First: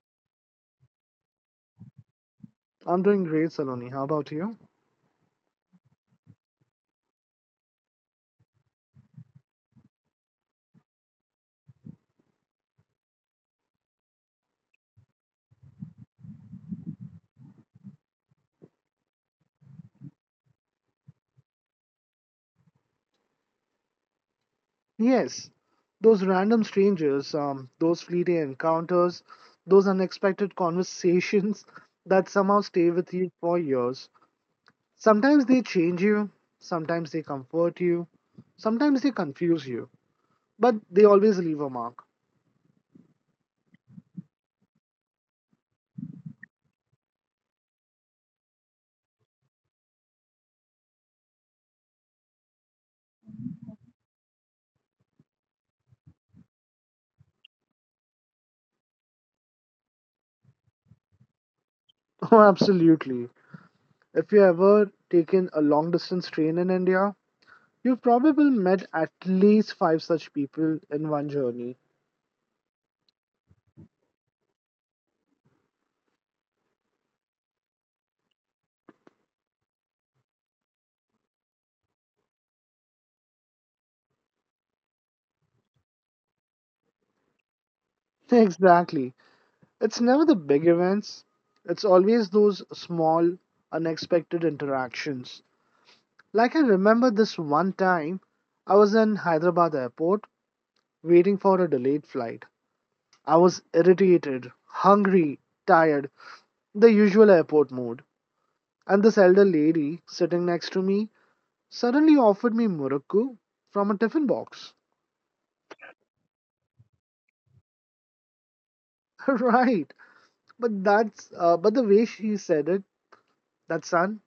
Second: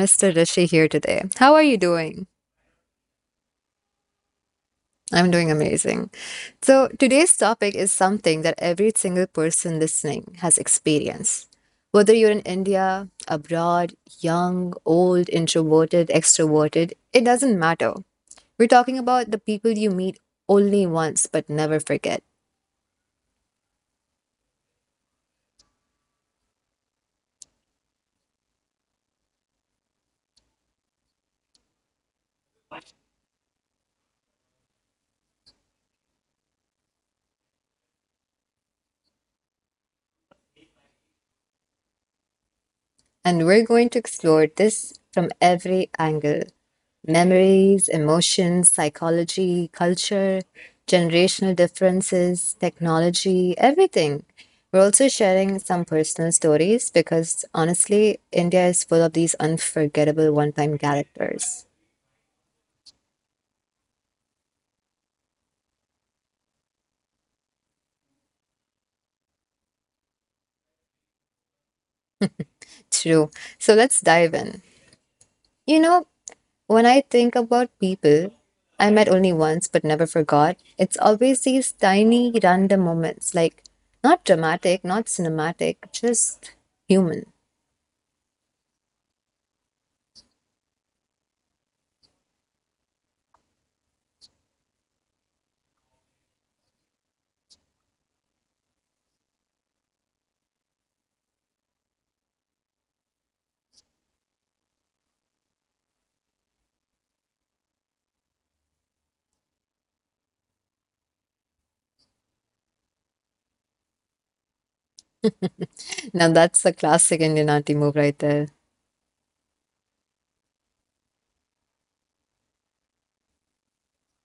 Mr. Rishi, here today. How are you doing? I'm doing great, Saloni. How about you? I'm doing amazing. So, today's topic is something that every single person listening has experienced. Whether you're in India, abroad, young, old, introverted, extroverted, it doesn't matter. We're talking about the people you meet only once but never forget. Yes, those random strangers, those fleeting encounters, those unexpected conversations that somehow stay with you for years. Sometimes they change you, sometimes they comfort you, sometimes they confuse you, but they always leave a mark. And we're going to explore this from every angle: memories, emotions, psychology, culture, generational differences, technology, everything. We're also sharing some personal stories because honestly, India is full of these unforgettable one time characters. Oh, absolutely. If you ever taken a long distance train in India, you've probably met at least five such people in one journey. True. So let's dive in. You know, when I think about people I met only once but never forgot, it's always these tiny random moments, like not dramatic, not cinematic, just human. Exactly. It's never the big events, it's always those small, unexpected interactions. Like, I remember this one time I was in Hyderabad airport waiting for a delayed flight. I was irritated, hungry, tired, the usual airport mood. And this elder lady sitting next to me suddenly offered me murukku from a tiffin box. Now that's the classic Indian auntie move right there. Right. But the way she said it, that son,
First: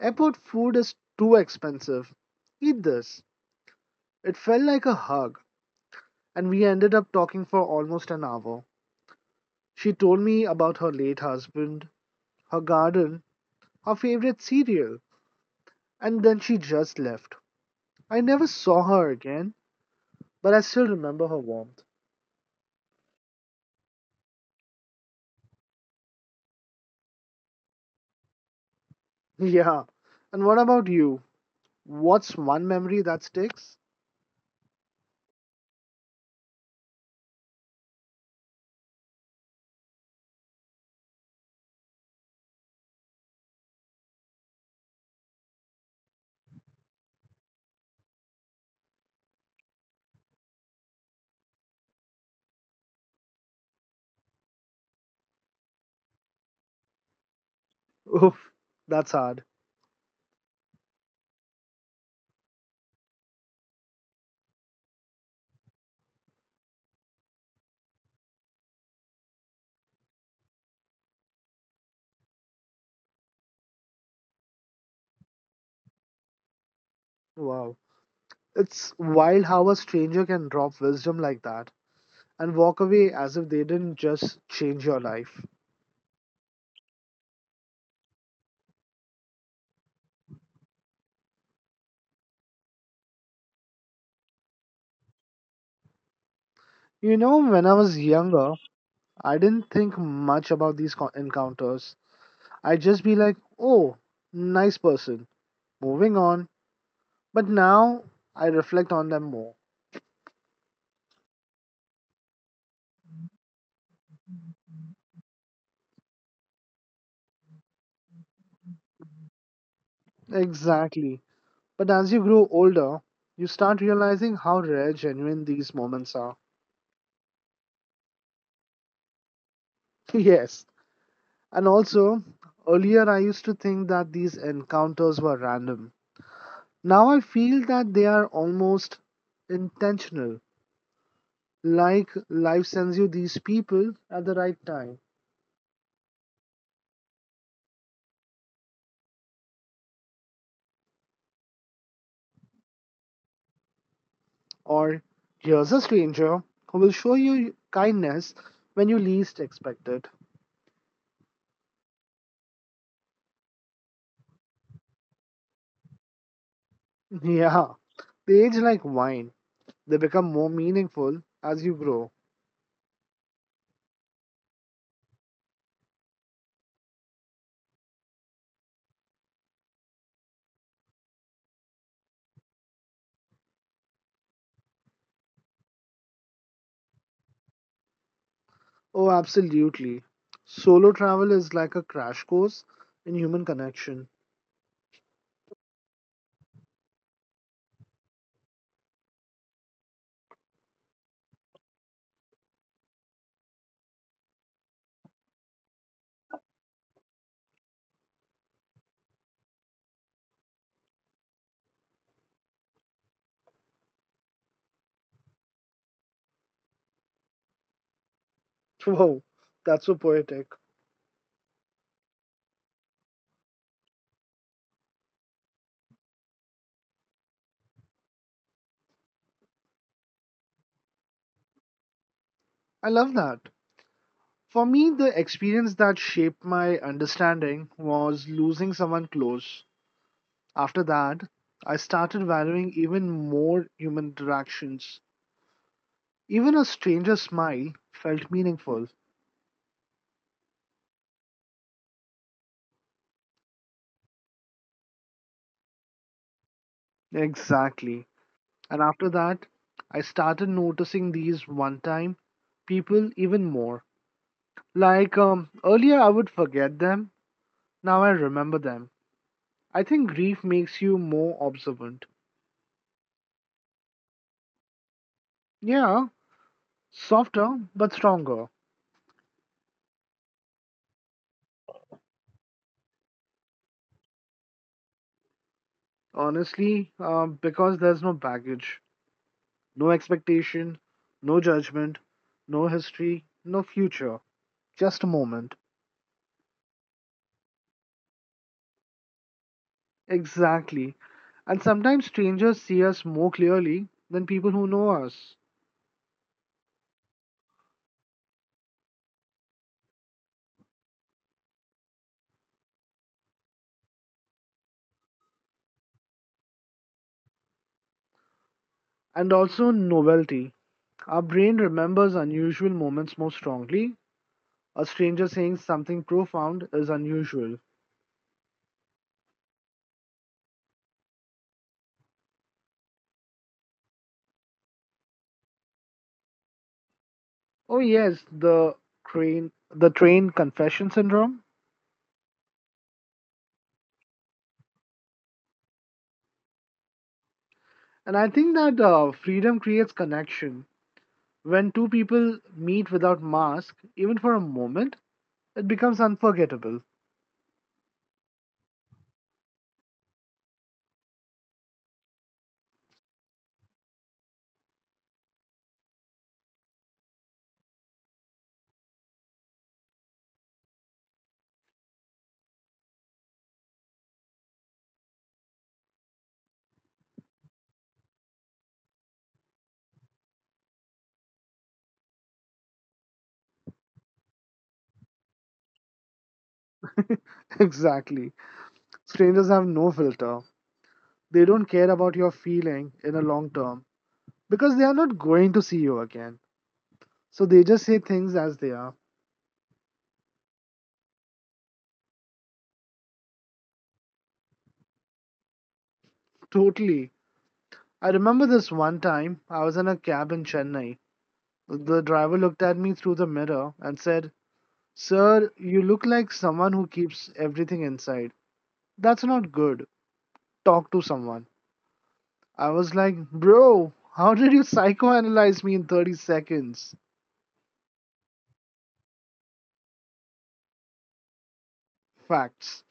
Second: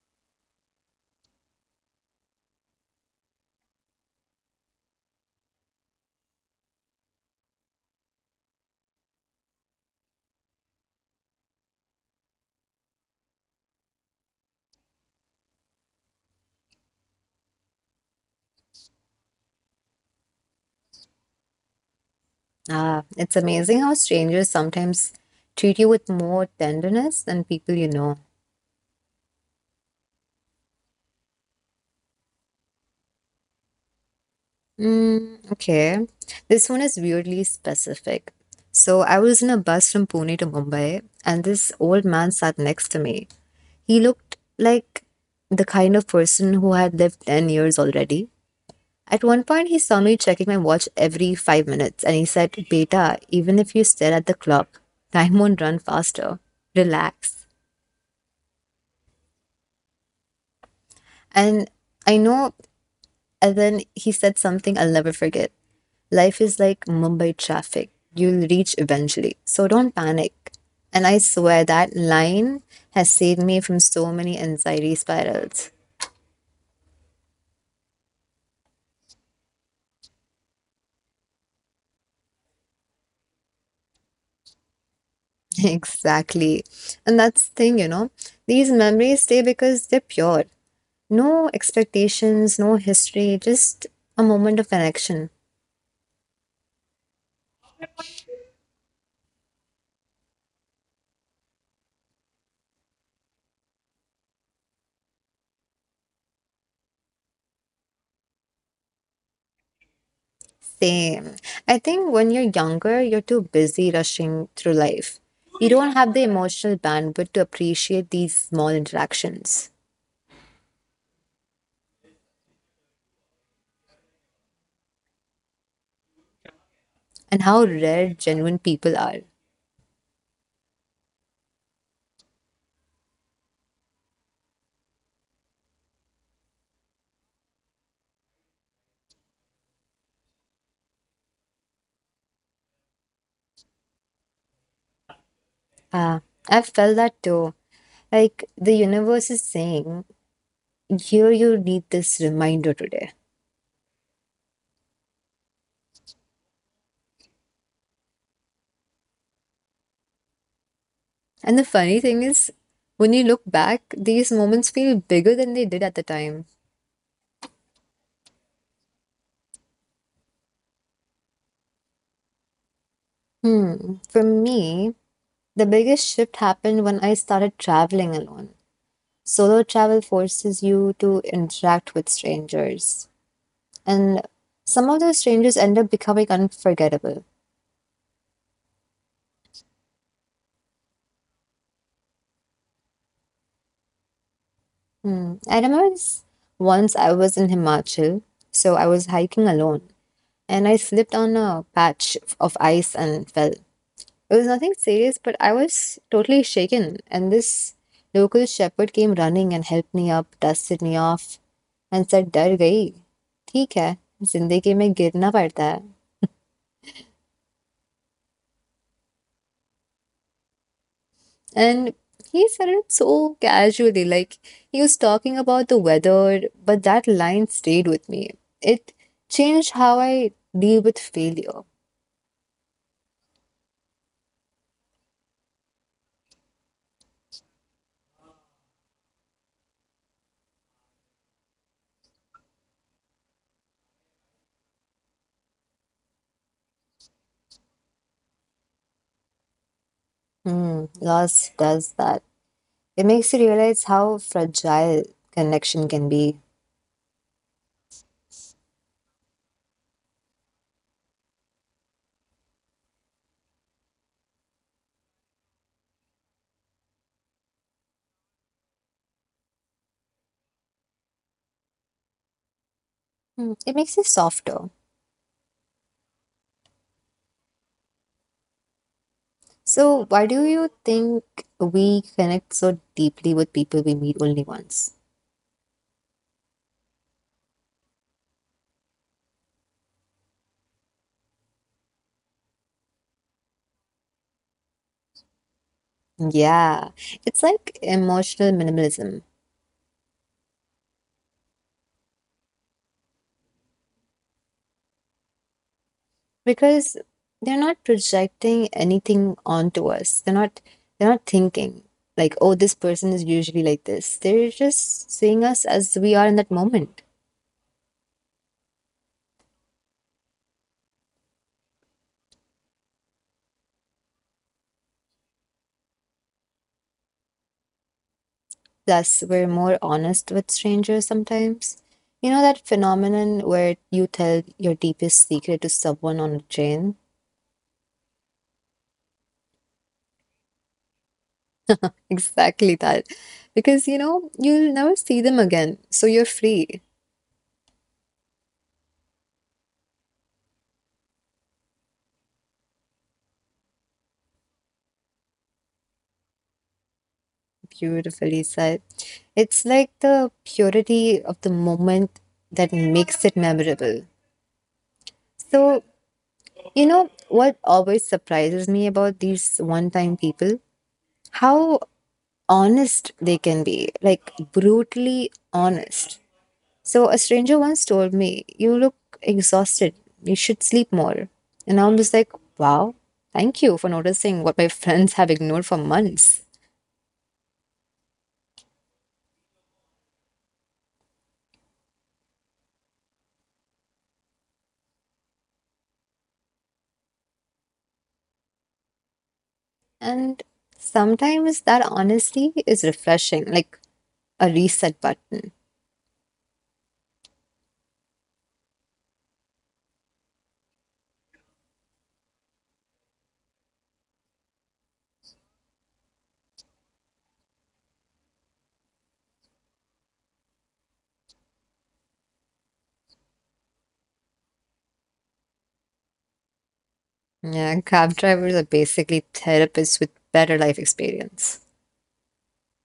airport food is too expensive. Eat this. It felt like a hug, and we ended up talking for almost an hour. She told me about her late husband, her garden, her favorite cereal, and then she just left. I never saw her again, but I still remember her warmth. Ah, it's amazing how strangers sometimes treat you with more tenderness than people you know. Yeah. And what about you? What's one memory that sticks? Okay. This one is weirdly specific. So I was in a bus from Pune to Mumbai, and this old man sat next to me. He looked like the kind of person who had lived 10 years already. At one point, he saw me checking my watch every 5 minutes and he said, "Beta, even if you stare at the clock, time won't run faster. Relax." Oof, that's hard. And I know, and then he said something I'll never forget. Life is like Mumbai traffic. You'll reach eventually. So don't panic. And I swear that line has saved me from so many anxiety spirals. Wow. It's wild how a stranger can drop wisdom like that, and walk away as if they didn't just change your life. Exactly. And that's the thing, these memories stay because they're pure. No expectations, no history, just a moment of connection. You know, when I was younger, I didn't think much about these encounters. I'd just be like, oh, nice person, moving on. But now I reflect on them more. Same. I think when you're younger, you're too busy rushing through life. You don't have the emotional bandwidth to appreciate these small interactions Exactly. But as you grow older, you start realizing how rare genuine these moments are. and how rare genuine people are. Yes. And also, earlier I used to think that these encounters were random. Now I feel that they are almost intentional. Like life sends you these people at the right time. Ah, I felt that too. Like the universe is saying, here you need this reminder today. Or here's a stranger who will show you kindness when you least expect it. And the funny thing is, when you look back, these moments feel bigger than they did at the time. Yeah, they age like wine. They become more meaningful as you grow. Hmm. For me, the biggest shift happened when I started traveling alone. Solo travel forces you to interact with strangers, and some of those strangers end up becoming unforgettable. Oh, absolutely. Solo travel is like a crash course in human connection. Hmm. I remember once I was in Himachal, so I was hiking alone, and I slipped on a patch of ice and fell. It was nothing serious, but I was totally shaken, and this local shepherd came running and helped me up, dusted me off. हंसक डर गई ठीक है जिंदगी में गिरना पड़ता है. Whoa, that's so poetic. And he said it so casually, like he was talking about the weather, but that line stayed with me. It changed how I deal with failure. I love that. For me, the experience that shaped my understanding was losing someone close. After that, I started valuing even more human interactions. Even a stranger's smile felt meaningful. Hmm, Loss does that. It makes you realize how fragile connection can be. Exactly. And after that, I started noticing these one time people even more. Like, earlier, I would forget them. Now I remember them. I think grief makes you more observant. It makes you softer. Yeah, softer but stronger. So why do you think we connect so deeply with people we meet only once? Honestly, because there's no baggage. No expectation, no judgment, no history, no future, just a moment. Yeah, it's like emotional minimalism Exactly. And sometimes strangers see us more clearly than people who know us. because they're not projecting anything onto us. They're not thinking, like, oh, this person is usually like this. They're just seeing us as we are in that moment. And also, novelty. Our brain remembers unusual moments more strongly. A stranger saying something profound is unusual. Thus, we're more honest with strangers sometimes. You know that phenomenon where you tell your deepest secret to someone on a train? Oh, yes, the train confession syndrome. Exactly that. Because you'll never see them again, so you're free. And I think that freedom creates connection. When two people meet without mask, even for a moment, it becomes unforgettable. Beautifully said. It's like the purity of the moment that makes it memorable. So, what always surprises me about these one time people, how honest they can be, like brutally honest. So, a stranger once told me, "You look exhausted. You should sleep more." And I'm just like, "Wow, thank you for noticing what my friends have ignored for months." Exactly. Strangers have no filter. They don't care about your feeling in a long term because they are not going to see you again. So they just say things as they are. And sometimes that honesty is refreshing. Like, a reset button. Totally. I remember this one time I was in a cab in Chennai. The driver looked at me through the mirror and said, Sir, you look like someone who keeps everything inside. That's not good. Talk to someone. I was like, Bro, how did you psychoanalyze me in 30 seconds? Yeah, cab drivers are basically therapists with better life experience. Facts.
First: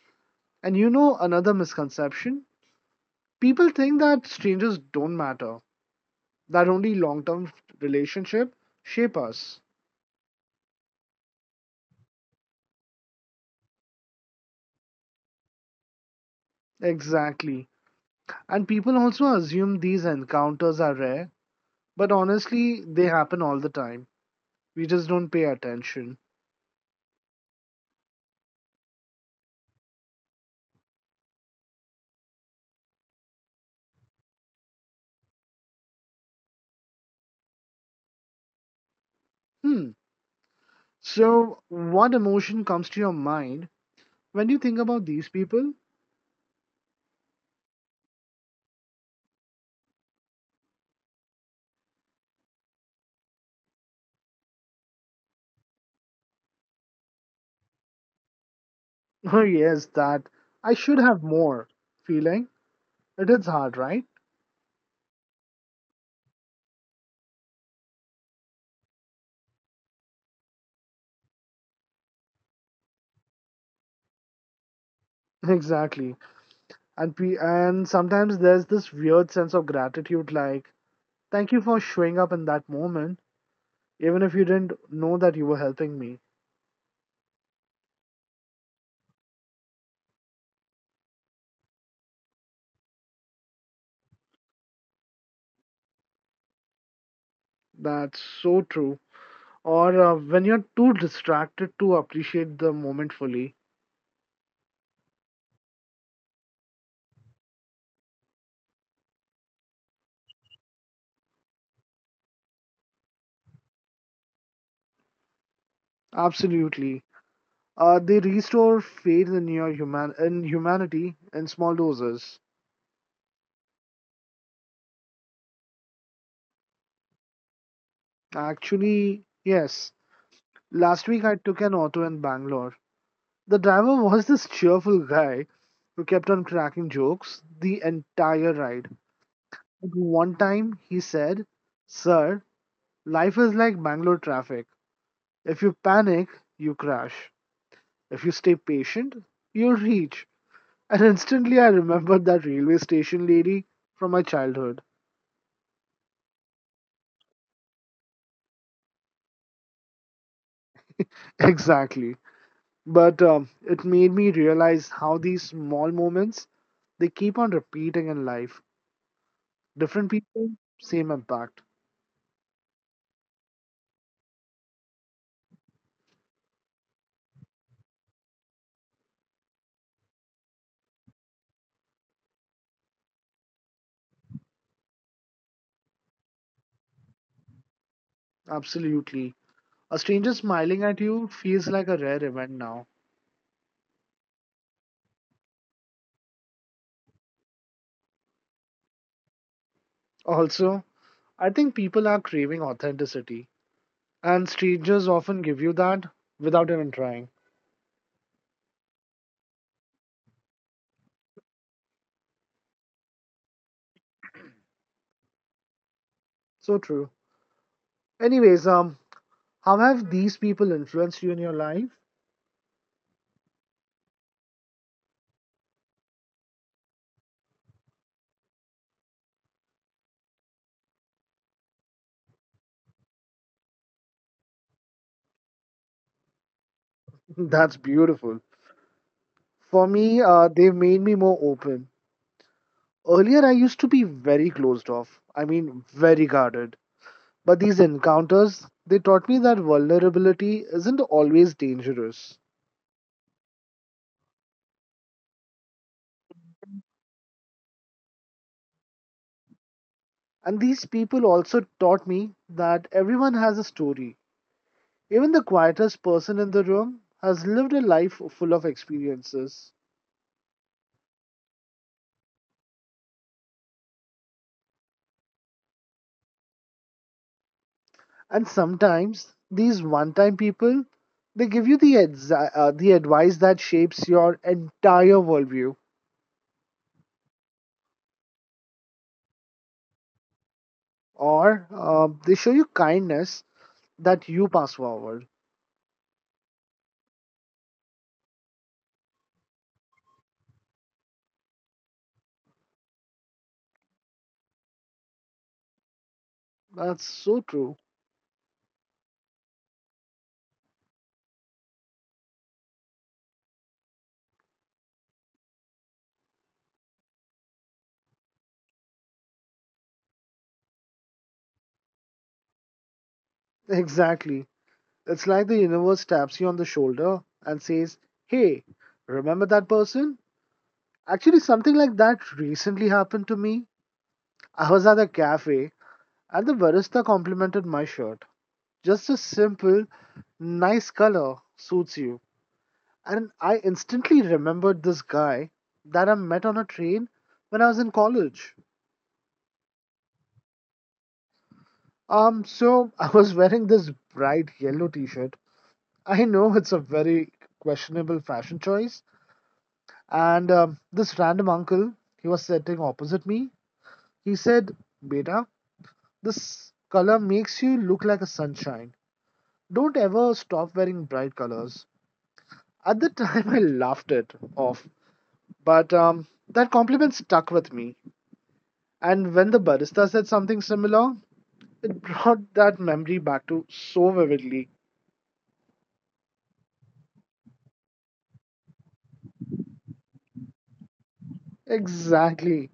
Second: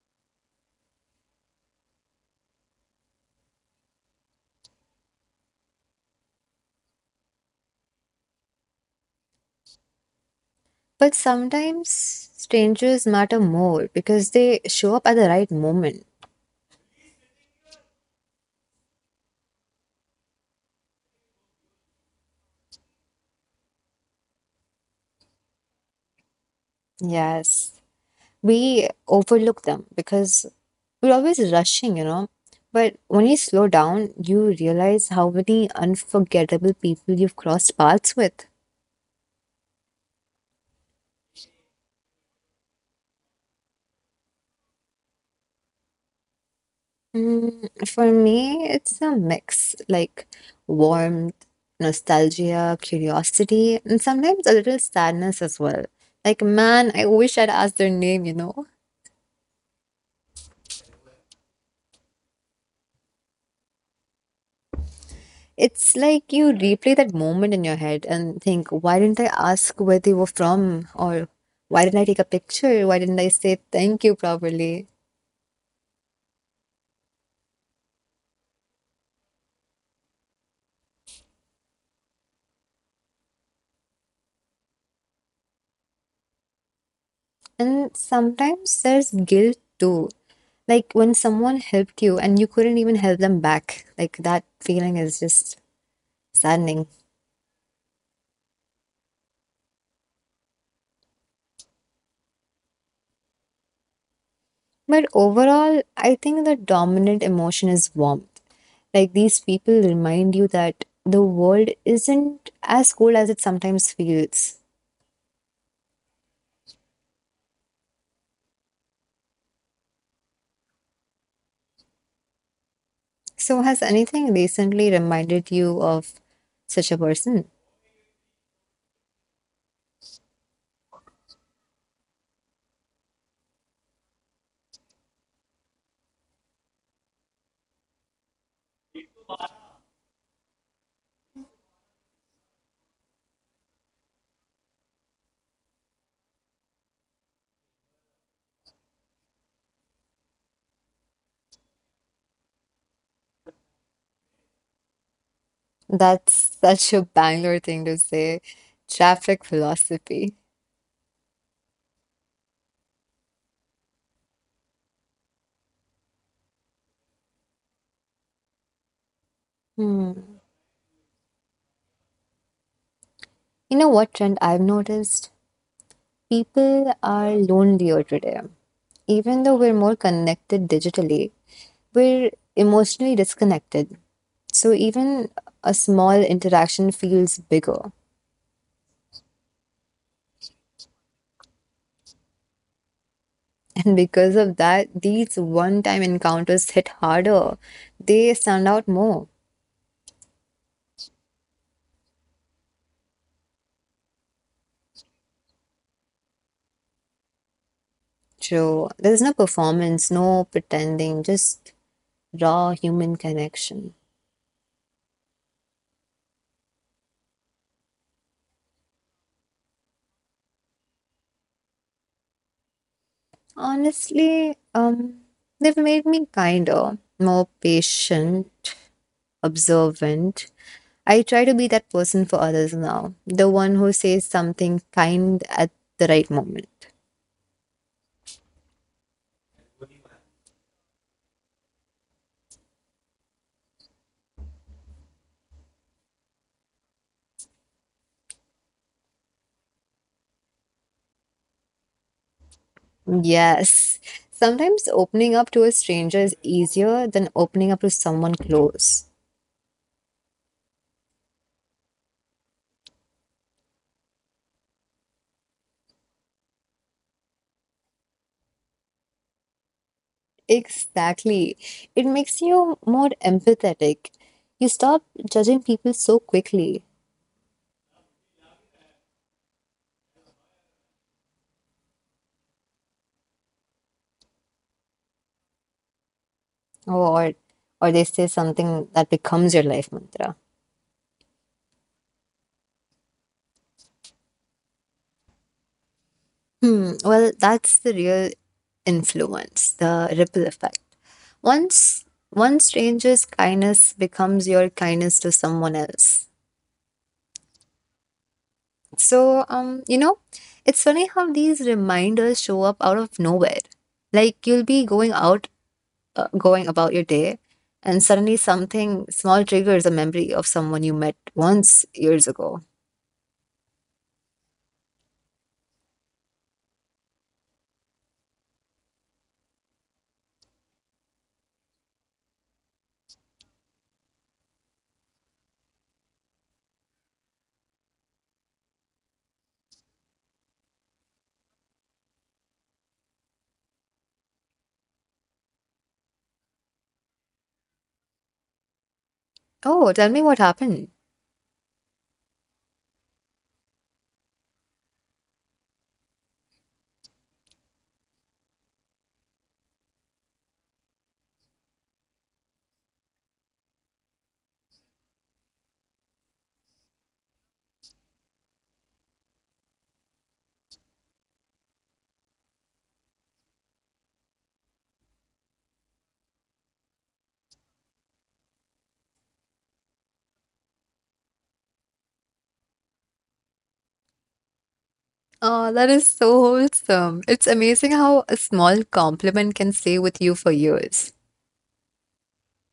And you know another misconception? People think that strangers don't matter, that only long-term relationship shape us. But sometimes strangers matter more because they show up at the right moment. Exactly. And people also assume these encounters are rare, but honestly, they happen all the time. We just don't pay attention. Yes, we overlook them because we're always rushing. But when you slow down, you realize how many unforgettable people you've crossed paths with. Hmm. So, what emotion comes to your mind when you think about these people? For me, it's a mix, like warmth, nostalgia, curiosity, and sometimes a little sadness as well. Like, man, I wish I'd asked their name, you know? Oh, yes, that I should have more feeling. It is hard, right? It's like you replay that moment in your head and think, why didn't I ask where they were from? Or why didn't I take a picture? Why didn't I say thank you properly? Exactly. And sometimes there's this weird sense of gratitude, like, thank you for showing up in that moment, even if you didn't know that you were helping me. And sometimes there's guilt too. Like when someone helped you and you couldn't even help them back, like that feeling is just saddening. That's so true. Or when you're too distracted to appreciate the moment fully. But overall, I think the dominant emotion is warmth. Like these people remind you that the world isn't as cold as it sometimes feels. Absolutely. They restore faith in your human in humanity in small doses. So, has anything recently reminded you of such a person? Actually, yes. Last week I took an auto in Bangalore. The driver was this cheerful guy who kept on cracking jokes the entire ride. At one time, he said, Sir, life is like Bangalore traffic. If you panic, you crash. If you stay patient, you reach. And instantly, I remembered that railway station lady from my childhood. That's such a Bangalore thing to say. Traffic philosophy. Exactly. But it made me realize how these small moments they keep on repeating in life. Different Hmm. people, same impact. You know what trend I've noticed? People are lonelier today. Even though we're more connected digitally, we're emotionally disconnected. So even a small interaction feels bigger. Absolutely. A stranger smiling at you feels like a rare event now. And because of that, these one time encounters hit harder. They stand out more. Also, I think people are craving authenticity, and strangers often give you that without even trying. So there's no performance, no pretending, just raw human connection. So true. Anyways, how have these people influenced you in your life? Honestly, they've made me kinder, more patient, observant. I try to be that person for others now, the one who says something kind at the right moment. That's beautiful. For me, they've made me more open. Earlier, I used to be very closed off. I mean, very guarded. But these encounters, they taught me that vulnerability isn't always dangerous. Yes. Sometimes opening up to a stranger is easier than opening up to someone close. And these people also taught me that everyone has a story. Even the quietest person in the room has lived a life full of experiences. Exactly. It makes you more empathetic. You stop judging people so quickly. And sometimes these one-time people, they give you the advice that shapes your entire worldview, Or or they say something that becomes your life mantra. or they show you kindness that you pass forward. Hmm. Well, that's the real influence, the ripple effect. Once one stranger's kindness becomes your kindness to someone else. That's so true. So, it's funny how these reminders show up out of nowhere. Like you'll be going about your day, and suddenly something small triggers a memory of someone you met once years ago. Exactly. It's like the universe taps you on the shoulder and says, "Hey, remember that person?" Actually, something like that recently happened to me. I was at a cafe and the barista complimented my shirt. Just a simple, nice color suits you. And I instantly remembered this guy that I met on a train when I was in college. Oh, tell me what happened. So I was wearing this bright yellow t shirt. I know it's a very questionable fashion choice. And this random uncle, he was sitting opposite me. He said, Beta, this color makes you look like a sunshine. Don't ever stop wearing bright colors. At the time, I laughed it off, but that compliment stuck with me. And when the barista said something similar, it brought that memory back to so vividly. Oh, that is so wholesome. It's amazing how a small compliment can stay with you for years. Exactly.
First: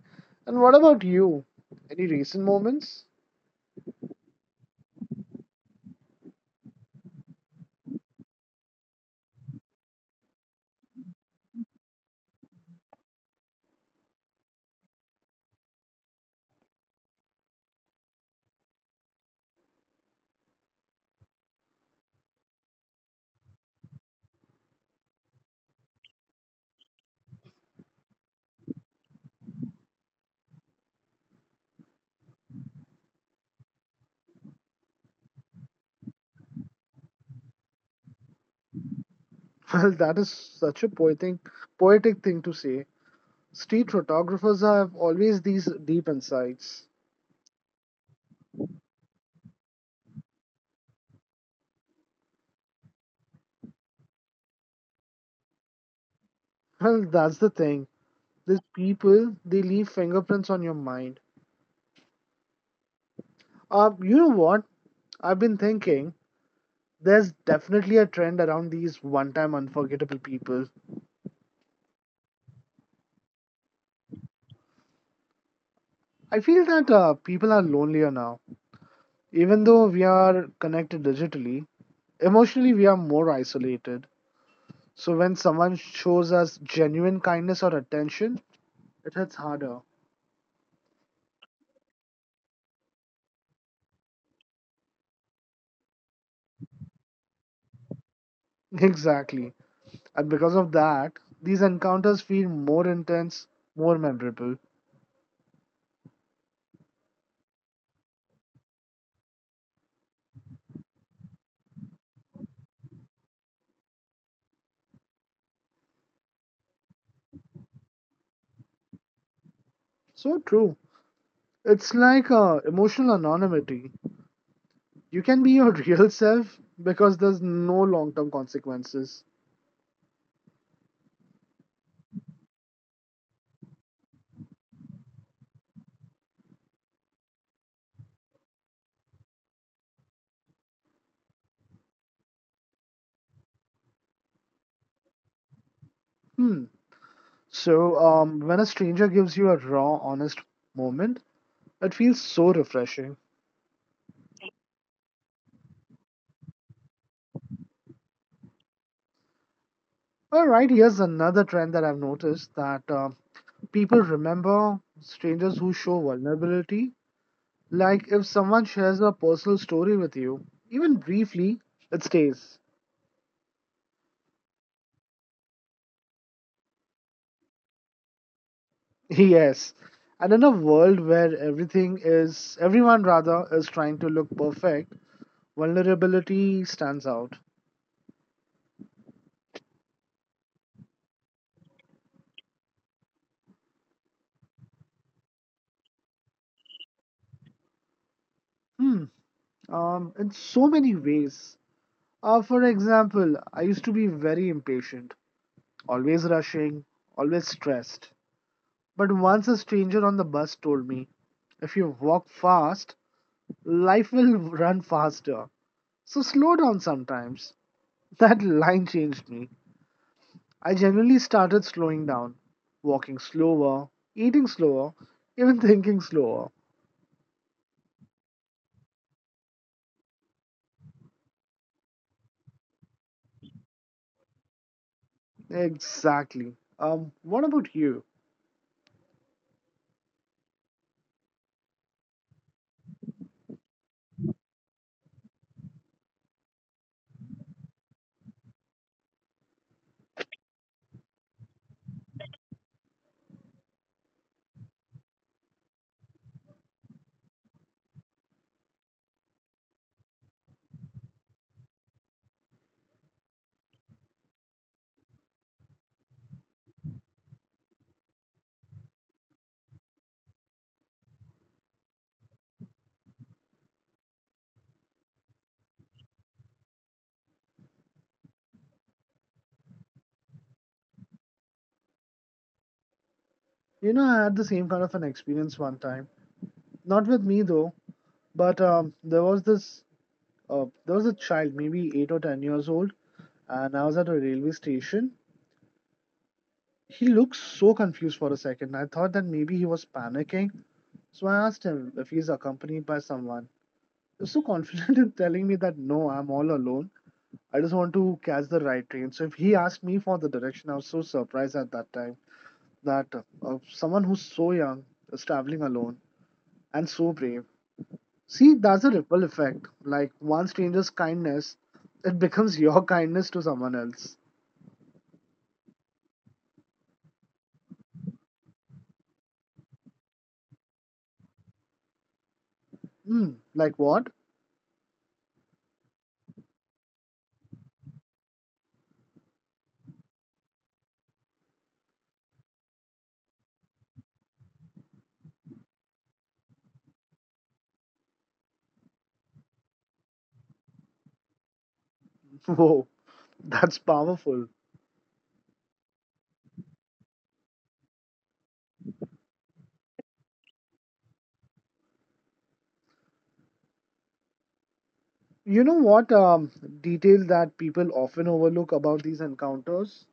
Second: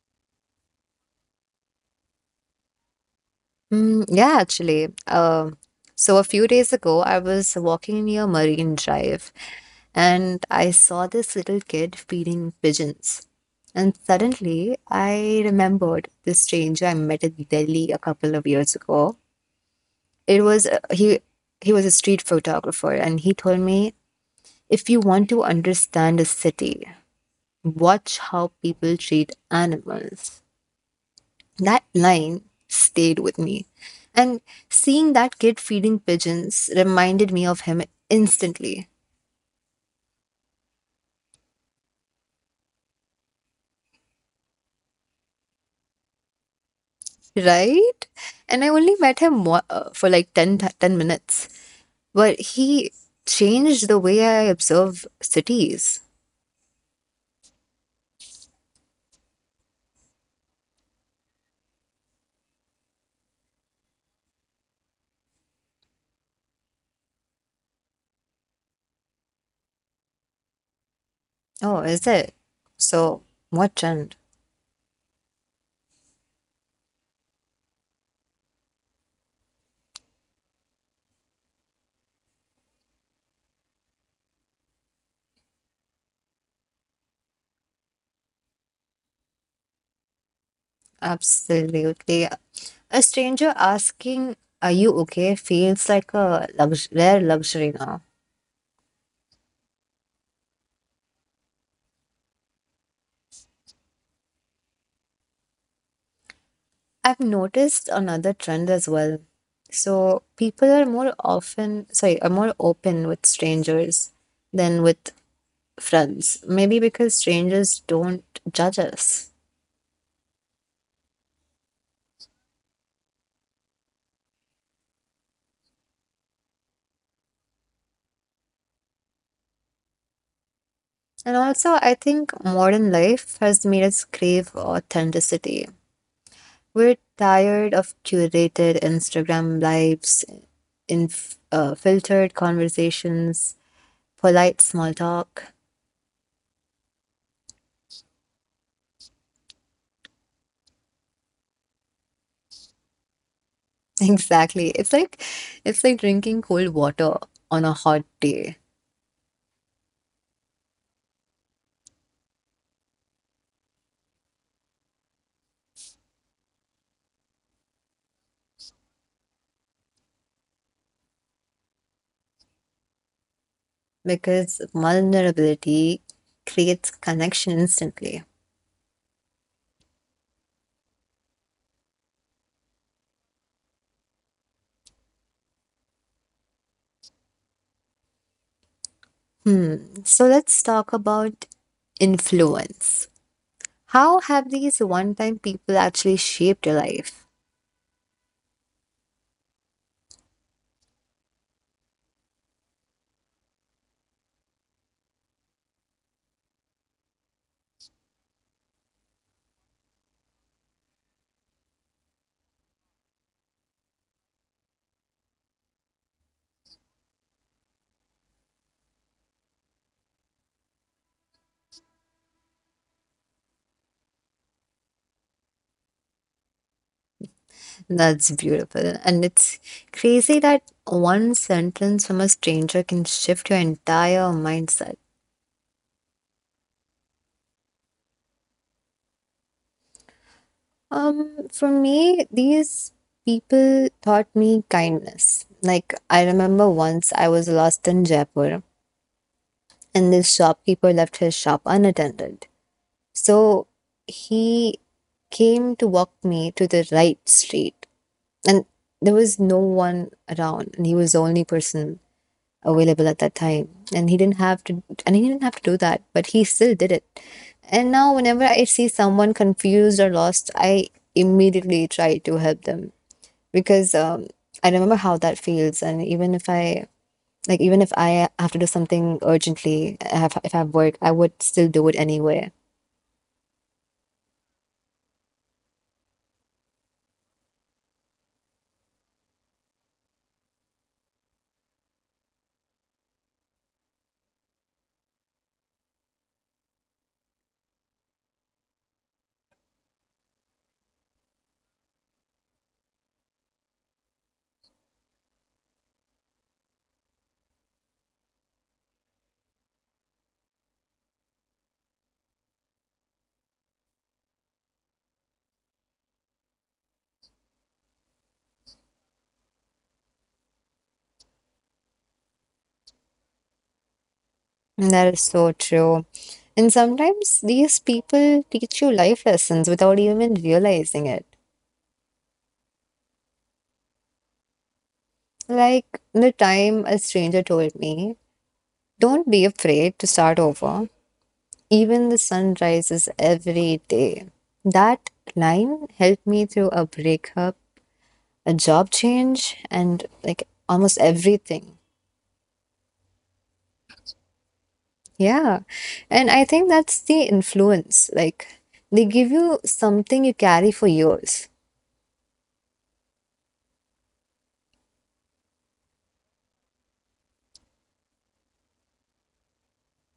And what about you? Any recent moments? Mm, yeah, actually. So a few days ago, I was walking near Marine Drive and I saw this little kid feeding pigeons. And suddenly I remembered this stranger I met in Delhi a couple of years ago. It was he was a street photographer and he told me, "If you want to understand a city, watch how people treat animals." That line stayed with me. And seeing that kid feeding pigeons reminded me of him instantly. Well, that is such a poetic, poetic thing to say. Street photographers have always these deep insights. Right? And I only met him for like 10 minutes, but he changed the way I observe cities. Well, that's the thing. These people, they leave fingerprints on your mind. You know what? I've been thinking there's definitely a trend around these one time unforgettable people. Oh, is it? So, what trend? I feel that people are lonelier now. Even though we are connected digitally, emotionally we are more isolated. So when someone shows us genuine kindness or attention, it hits harder. Absolutely. A stranger asking, "Are you okay?" feels like a rare luxury now. Exactly. And because of that, these encounters feel more intense, more memorable. I've noticed another trend as well. So, people are more open with strangers than with friends. Maybe because strangers don't judge us. So true. It's like emotional anonymity. You can be your real self because there's no long term consequences. And also, I think modern life has made us crave authenticity. We're tired of curated Instagram lives, filtered conversations, polite small talk. Hmm. So, when a stranger gives you a raw, honest moment, it feels so refreshing. Exactly. It's like drinking cold water on a hot day All right, here's another trend that I've noticed that people remember strangers who show vulnerability. Like if someone shares a personal story with you, even briefly, it stays. because vulnerability creates connection instantly. Yes. And in a world where everything is, everyone rather, is trying to look perfect, vulnerability stands out. Hmm. So let's talk about influence. How have these one time people actually shaped your life? Hmm. In so many ways. For example, I used to be very impatient, always rushing, always stressed. But once a stranger on the bus told me, if you walk fast, life will run faster. So slow down sometimes. That line changed me. I generally started slowing down, walking slower, eating slower, even thinking slower. That's beautiful. And it's crazy that one sentence from a stranger can shift your entire mindset. Exactly. What about you? For me, these people taught me kindness. Like, I remember once I was lost in Jaipur, and this shopkeeper left his shop unattended. So he came to walk me to the right street, and there was no one around, and he was the only person available at that time. And he didn't have to do that, but he still did it. And now whenever I see someone confused or lost, I immediately try to help them because I remember how that feels. And even if I have to do something urgently, if I have work, I would still do it anyway. You know, I had the same kind of an experience one time. Not with me though, but there was a child, maybe 8 or 10 years old, and I was at a railway station. He looked so confused for a second. I thought that maybe he was panicking, so I asked him if he's accompanied by someone. So confident in telling me that, no, I'm all alone. I just want to catch the right train. So if he asked me for the direction, I was so surprised at that time that someone who's so young is traveling alone and so brave. See, that's a ripple effect. Like one stranger's kindness, it becomes your kindness to someone else. And that is so true. And sometimes these people teach you life lessons without even realizing it. Hmm. Like what? Like the time a stranger told me, "Don't be afraid to start over. Even the sun rises every day." That line helped me through a breakup, a job change, and like almost everything. Whoa, that's powerful. Yeah. And I think that's the influence. Like they give you something you carry for years. You know what detail that people often overlook about these encounters?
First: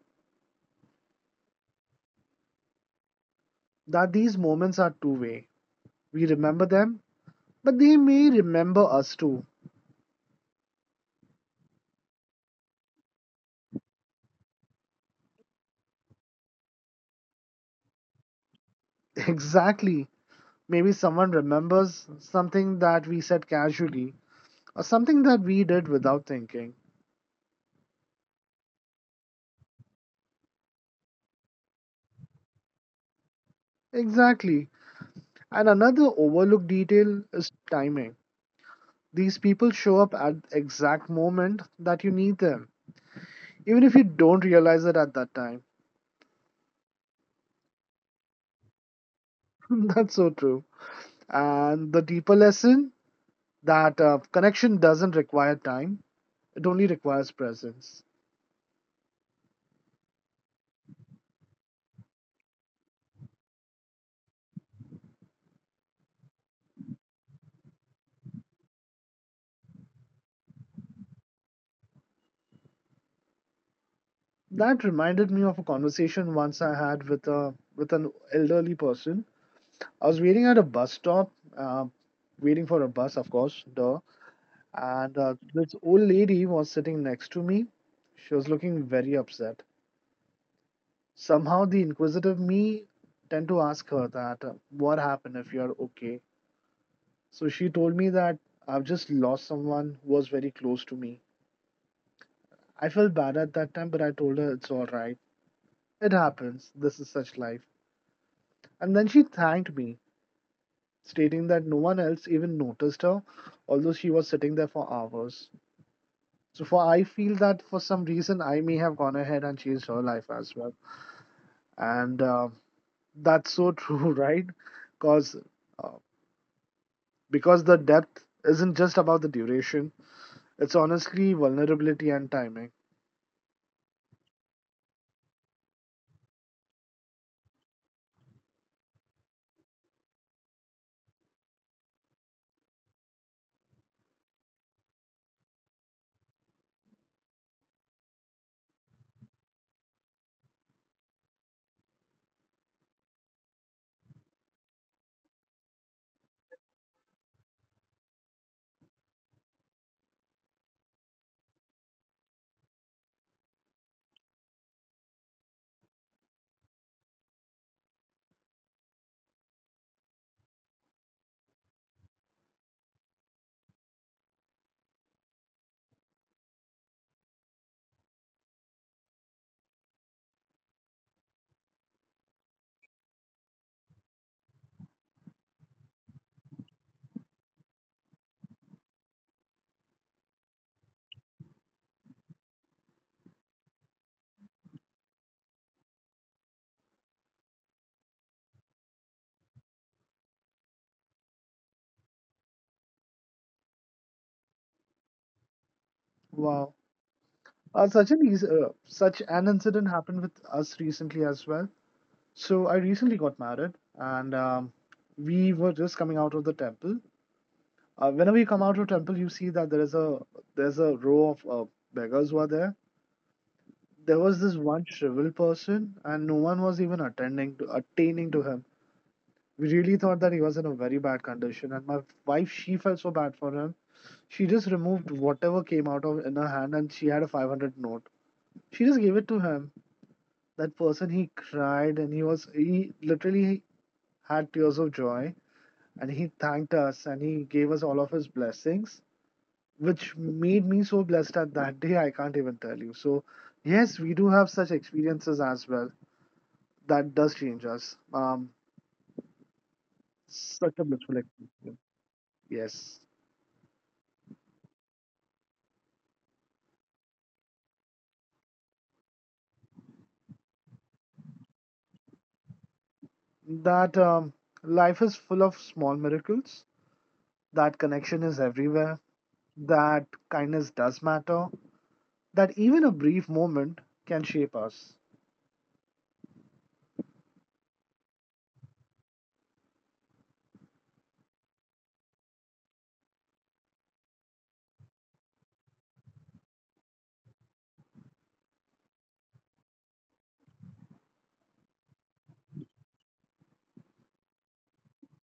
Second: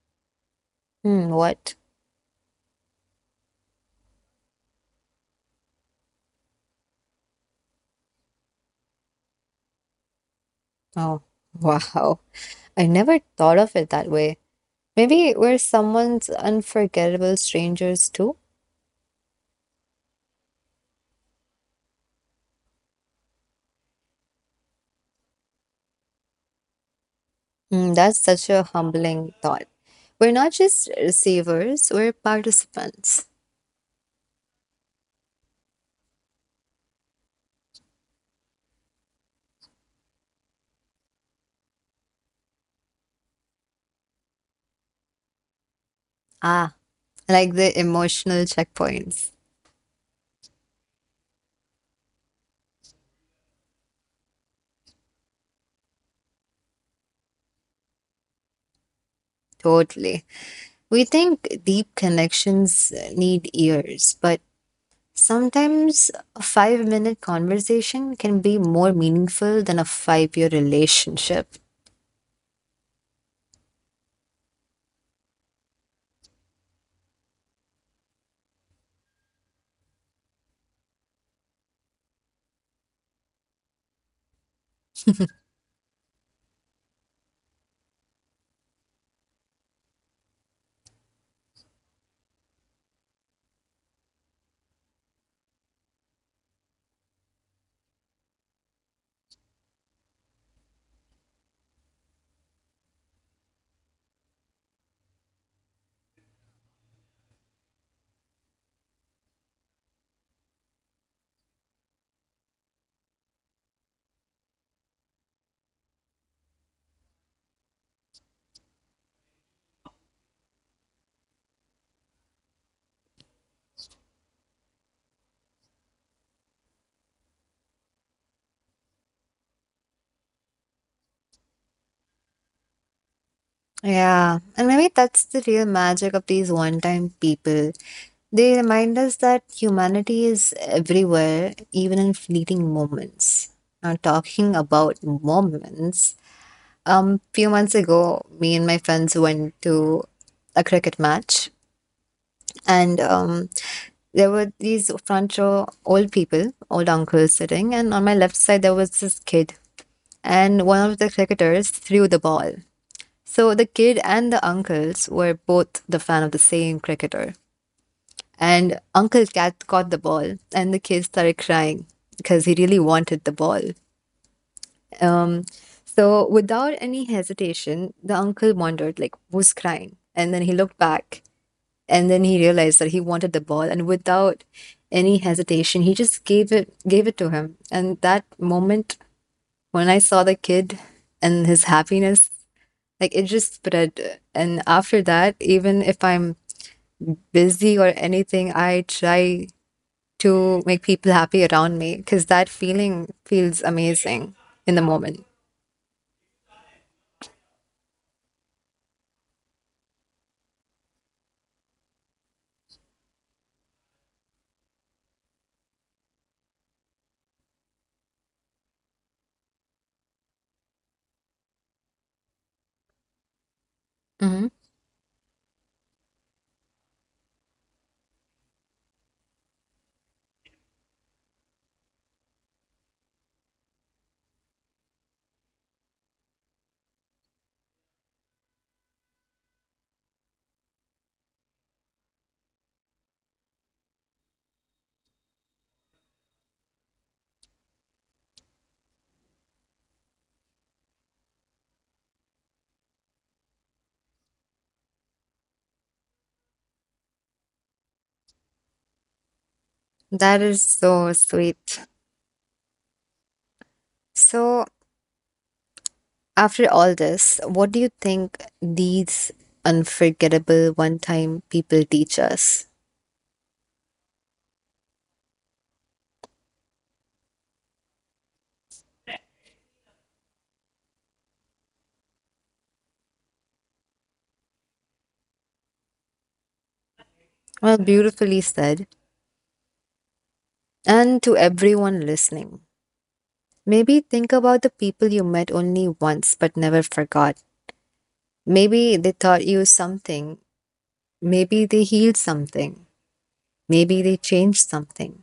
Hmm, what? That these moments are two way. We remember them, but they may remember us too. Oh, wow. I never thought of it that way. Maybe we're someone's unforgettable strangers too. Exactly. Maybe someone remembers something that we said casually or something that we did without thinking. That's such a humbling thought. We're not just receivers, we're participants. Exactly. And another overlooked detail is timing. These people show up at the exact moment that you need them, even if you don't realize it at that time. Ah, like the emotional checkpoints. That's so true. And the deeper lesson that connection doesn't require time, it only requires presence. Totally. We think deep connections need years, but sometimes a 5-minute conversation can be more meaningful than a 5-year relationship. That reminded me of a conversation once I had with a with an elderly person. I was waiting at a bus stop, uh, waiting for a bus, of course, duh. And this old lady was sitting next to me. She was looking very upset. Somehow, the inquisitive me tend to ask her "What happened? If you're okay?" So she told me that I've just lost someone who was very close to me. I felt bad at that time, but I told her it's all right. It happens. This is such life. And then she thanked me, stating that no one else even noticed her, although she was sitting there for hours. So for I feel that for some reason I may have gone ahead and changed her life as well. And that's so true, right? Because uh, because the depth isn't just about the duration; it's honestly vulnerability and timing. Yeah, and maybe that's the real magic of these one time people. They remind us that humanity is everywhere, even in fleeting moments. Now, talking about moments, few months ago, me and my friends went to a cricket match, and there were these front row old people, old uncles sitting, and on my left side there was this kid, and one of the cricketers threw the ball. So the kid and the uncles were both the fan of the same cricketer. And Uncle Cat caught the ball, and the kid started crying because he really wanted the ball. Um, so without any hesitation, the uncle wondered, like, who's crying? And then he looked back, and then he realized that he wanted the ball, and without any hesitation, he just gave it to him. And that moment, when I saw the kid and his happiness, like it just spread. And after that, even if I'm busy or anything, I try to make people happy around me because that feeling feels amazing in the moment. Wow. Such an incident happened with us recently as well. So I recently got married, and we were just coming out of the temple. Whenever you come out of temple, you see that there's a row of beggars who are there. There was Mhm. this one shriveled person, and no one was even attending to attaining to him. We really thought that he was in a very bad condition, and my wife she felt so bad for him. She just removed whatever came out of in her hand, and she had a 500 note. She just gave it to him. That person he cried, and he literally had tears of joy, and he thanked us, and he gave us all of his blessings which made me so blessed at that day I can't even tell you. So yes, we do have such experiences as well that does change us um That is such a so blissful sweet. experience. Yes. So, after all this, what do you think these unforgettable one time people teach us? That life is full of small miracles, that connection is everywhere, that kindness does matter, that even a brief moment can shape us. Well, beautifully said. And to everyone listening, maybe think about the people you met only once but never forgot. Maybe they taught you something. Maybe they healed something. Maybe they changed something.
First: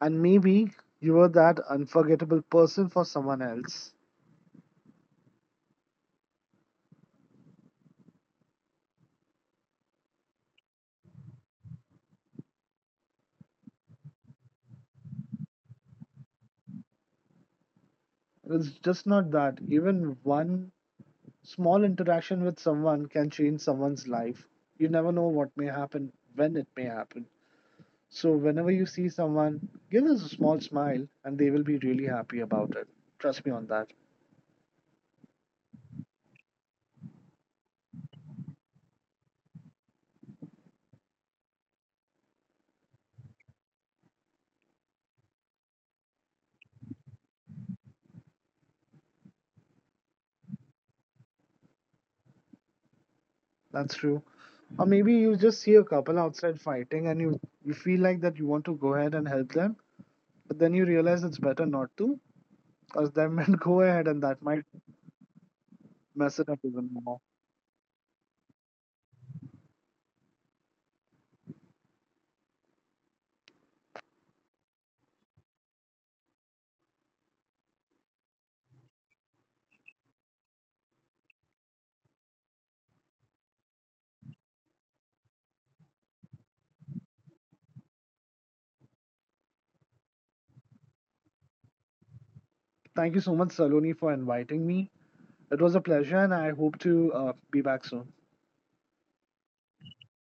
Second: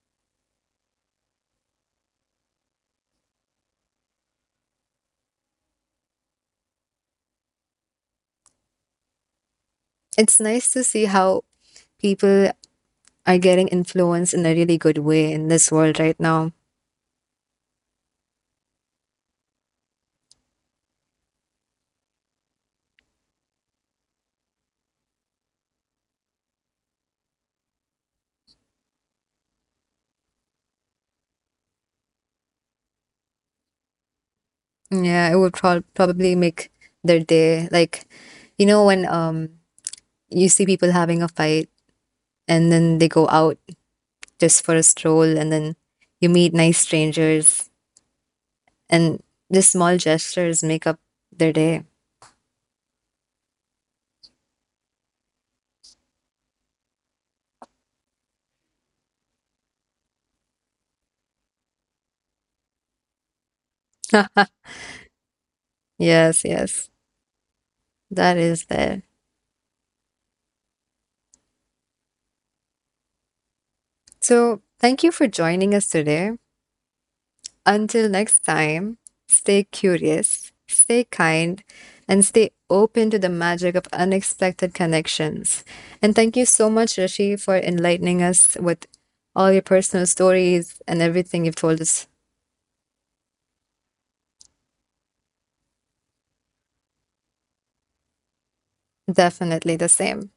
And maybe you were that unforgettable person for someone else. It's nice to see how people are getting influenced in a really good way in this world right now. It's just not that even one small interaction with someone can change someone's life. You never know what may happen, when it may happen. So, whenever you see someone, give us a small smile and they will be really happy about it. Trust me on that. Yeah, it would probably make their day. Like, when you see people having a fight and then they go out just for a stroll and then you meet nice strangers and just small gestures make up their day. That's true. Or maybe you just see a couple outside fighting and you feel like that you want to go ahead and help them, but then you realize it's better not to, because they might go ahead and that might mess Yes, it up yes. even more. That is there. So, thank you for joining us today. Until next time, stay curious, stay kind, and stay open to the magic of unexpected connections. And thank you so much, Rishi, for enlightening us with all your personal stories and everything you've told us. Thank you so much, Saloni, for inviting me. It was a pleasure and I hope to be back soon. Definitely the same.